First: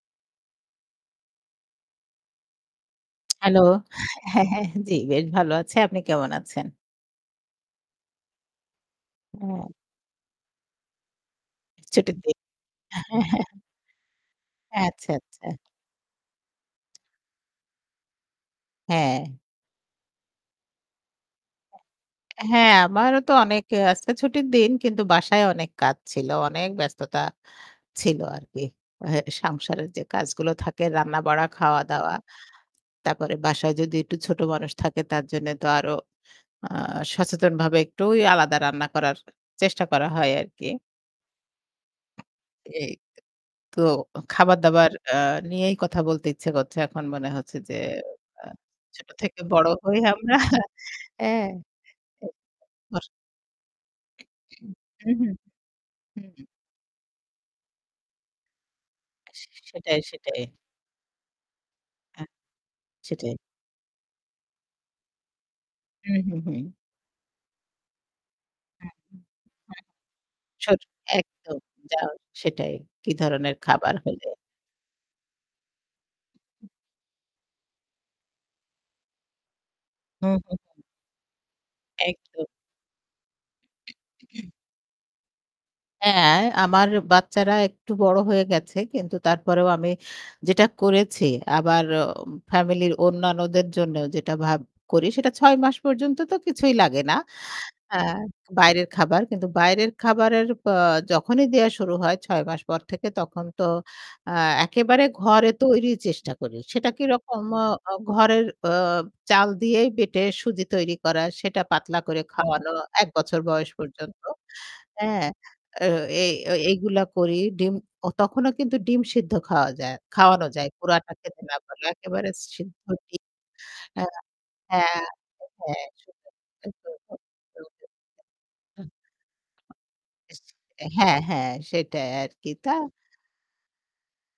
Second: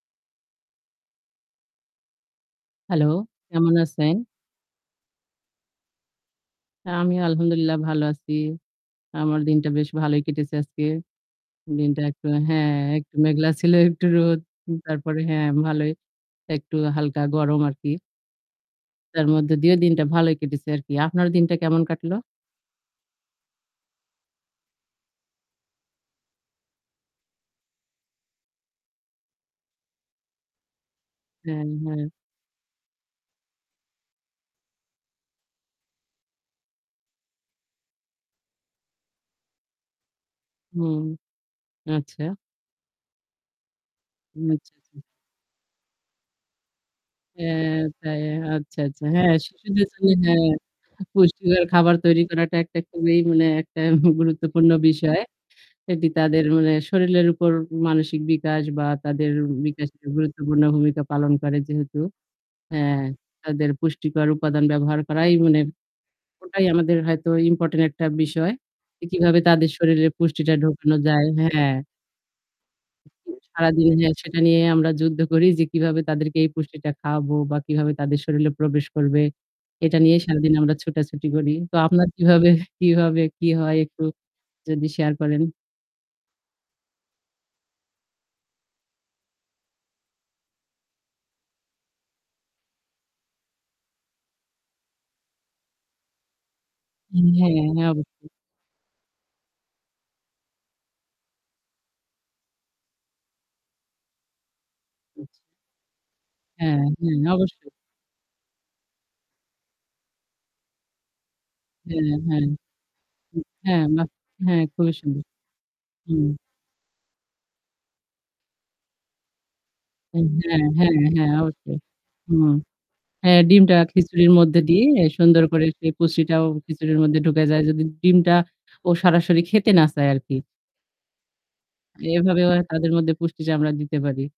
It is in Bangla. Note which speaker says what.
Speaker 1: হ্যালো।
Speaker 2: হ্যালো।
Speaker 1: কেমন আছেন?
Speaker 2: হ্যাঁ, হ্যাঁ, জি বেশ ভালো আছি। আপনি কেমন আছেন?
Speaker 1: আ আমিও আলহামদুলিল্লাহ ভালো আছি। আমার দিনটা
Speaker 2: হুম।
Speaker 1: বেশ ভালোই কেটেছে আজকে। দিনটা
Speaker 2: ছুটির
Speaker 1: একটু
Speaker 2: দিন।
Speaker 1: হ্যাঁ,
Speaker 2: হ্যাঁ,
Speaker 1: একটু
Speaker 2: হ্যা,
Speaker 1: মেঘলা
Speaker 2: হ্যা।
Speaker 1: ছিল, একটু রোদ।
Speaker 2: এ আচ্ছা,
Speaker 1: তারপরে হ্যাঁ
Speaker 2: আচ্ছা।
Speaker 1: ভালোই। একটু হালকা গরম আরকি। তার
Speaker 2: হ্যাঁ।
Speaker 1: মধ্যে দিয়েও দিনটা ভালই কেটেছে আরকি। আপনার দিনটা কেমন কাটলো?
Speaker 2: হ্যাঁ, আমারও তো অনেক আজকে ছুটির দিন কিন্তু বাসায় অনেক কাজ ছিল। অনেক ব্যস্ততা ছিল আরকি। এ সংসারের যে কাজগুলো থাকে রান্না-বাড়া,
Speaker 1: হ্যা, হ্যা।
Speaker 2: খাওয়া-দাওয়া। তারপরে বাসায় যদি একটু ছোট মানুষ থাকে তার জন্যে তো আরো আ সচেতনভাবে একটু ওই আলাদা রান্না করার চেষ্টা করা হয় আরকি।
Speaker 1: হুম, আচ্ছা।
Speaker 2: এই। তো
Speaker 1: উ আচ্ছা।
Speaker 2: খাবার-দাবার
Speaker 1: জি।
Speaker 2: আ নিয়েই কথা বলতে ইচ্ছা করছে। এখন মনে হচ্ছে যে
Speaker 1: হ্যাঁ, তাই।
Speaker 2: আ
Speaker 1: আচ্ছা, আচ্ছা।
Speaker 2: ছোট
Speaker 1: হ্যাঁ,
Speaker 2: থেকে বড়
Speaker 1: শিশুদের
Speaker 2: হই
Speaker 1: জন্য
Speaker 2: আমরা।
Speaker 1: হ্যাঁ,
Speaker 2: এ
Speaker 1: পুষ্টিকর খাবার তৈরি করাটা একটা
Speaker 2: অর
Speaker 1: খুবই মানে একটা গুরুত্বপূর্ণ
Speaker 2: হুম। হুম,
Speaker 1: বিষয়।
Speaker 2: হুম।
Speaker 1: এটি
Speaker 2: হুম,
Speaker 1: তাদের
Speaker 2: হুম।
Speaker 1: মানে শরীরের উপর মানসিক বিকাশ বা তাদের
Speaker 2: সেটাই,
Speaker 1: বিকাশের
Speaker 2: সেটাই।
Speaker 1: গুরুত্বপূর্ণ ভূমিকা পালন করে যেহেতু।
Speaker 2: হ্যাঁ,
Speaker 1: হ্যাঁ
Speaker 2: সেটাই।
Speaker 1: তাদের পুষ্টিকর উপাদান ব্যবহার করাই মানে
Speaker 2: হু, হু,
Speaker 1: ওটাই
Speaker 2: হু।
Speaker 1: আমাদের হয়তো ইম্পোর্টেন্ট একটা বিষয়।
Speaker 2: হ্যাঁ,
Speaker 1: যে
Speaker 2: হ্যা,
Speaker 1: কিভাবে তাদের
Speaker 2: হ্যা।
Speaker 1: শরীরে পুষ্টিটা
Speaker 2: ছোট
Speaker 1: ঢোকানো যায়।
Speaker 2: একদম।
Speaker 1: হ্যাঁ।
Speaker 2: যাও সেটাই। কি
Speaker 1: এ
Speaker 2: ধরনের
Speaker 1: সারাদিন
Speaker 2: খাবার
Speaker 1: হ্যাঁ,
Speaker 2: হলে
Speaker 1: সেটা নিয়ে আমরা যুদ্ধ করি যে কিভাবে তাদেরকে এই পুষ্টিটা খাওয়াবো বা কিভাবে তাদের শরীরে প্রবেশ করবে। এটা নিয়ে
Speaker 2: হু,
Speaker 1: সারাদিন
Speaker 2: হু,
Speaker 1: আমরা
Speaker 2: হু।
Speaker 1: ছুটাছুটি করি। তো আপনার
Speaker 2: একদম।
Speaker 1: কিভাবে কিভাবে কি হয়? একটু যদি শেয়ার করেন।
Speaker 2: হ্যাঁ, আমার বাচ্চারা একটু বড় হয়ে গেছে কিন্তু তারপরেও আমি যেটা করেছি আবার অ ফ্যামিলির অন্যান্যদের জন্য যেটা ভাব করি সেটা ৬ মাস পর্যন্ত তো কিছুই লাগে না
Speaker 1: ই হ্যাঁ, হ্যাঁ।
Speaker 2: আ
Speaker 1: অবশ্যই।
Speaker 2: বাইরের খাবার। কিন্তু বাইরের খাবারের প যখনই দেয়া শুরু হয় ৬ মাস পর থেকে তখন তো আ একেবারে
Speaker 1: উ জি।
Speaker 2: ঘরে তৈরির চেষ্টা করি।
Speaker 1: হ্যাঁ,
Speaker 2: সেটা
Speaker 1: হ্যাঁ।
Speaker 2: কিরকম?
Speaker 1: অবশ্যই।
Speaker 2: আ ঘরের অ চাল দিয়েই বেঁটে সুজি তৈরি করা। সেটা পাতলা
Speaker 1: হ্যাঁ,
Speaker 2: করে
Speaker 1: হ্যাঁ।
Speaker 2: খাওয়ানো ১
Speaker 1: উ
Speaker 2: বছর বয়স
Speaker 1: হ্যাঁ। বাহ!
Speaker 2: পর্যন্ত।
Speaker 1: হ্যাঁ, খুবই সুন্দর।
Speaker 2: হ্যাঁ। অ এ
Speaker 1: হুম।
Speaker 2: এগুলা করি। ডিম অ তখনও কিন্তু ডিম সিদ্ধ খাওয়া যায়
Speaker 1: উম
Speaker 2: খাওয়ানো
Speaker 1: হ্যাঁ,
Speaker 2: যায়।
Speaker 1: হ্যাঁ,
Speaker 2: পুরাটা
Speaker 1: হ্যাঁ।
Speaker 2: খেতে না
Speaker 1: অবশ্যই।
Speaker 2: পারলে একেবারে
Speaker 1: হুম।
Speaker 2: সিদ্ধ ডিম
Speaker 1: হ্যাঁ, ডিমটা
Speaker 2: আ
Speaker 1: খিচুড়ির মধ্যে দিয়ে
Speaker 2: হ্যাঁ, হ্যাঁ।
Speaker 1: সুন্দর করে
Speaker 2: হ্যাঁ।
Speaker 1: সেই পুষ্টিটাও খিচুড়ির মধ্যে
Speaker 2: [unintelligible]
Speaker 1: ঢুকে যায়। যদি ডিমটা ও
Speaker 2: হুম।
Speaker 1: সরাসরি খেতে না চায় আরকি।
Speaker 2: হ্যাঁ, হ্যাঁ। সেটাই
Speaker 1: এভাবে
Speaker 2: আরকি।
Speaker 1: হ
Speaker 2: তা
Speaker 1: তাদের মধ্যে পুষ্টিটা আমরা দিতে পারি।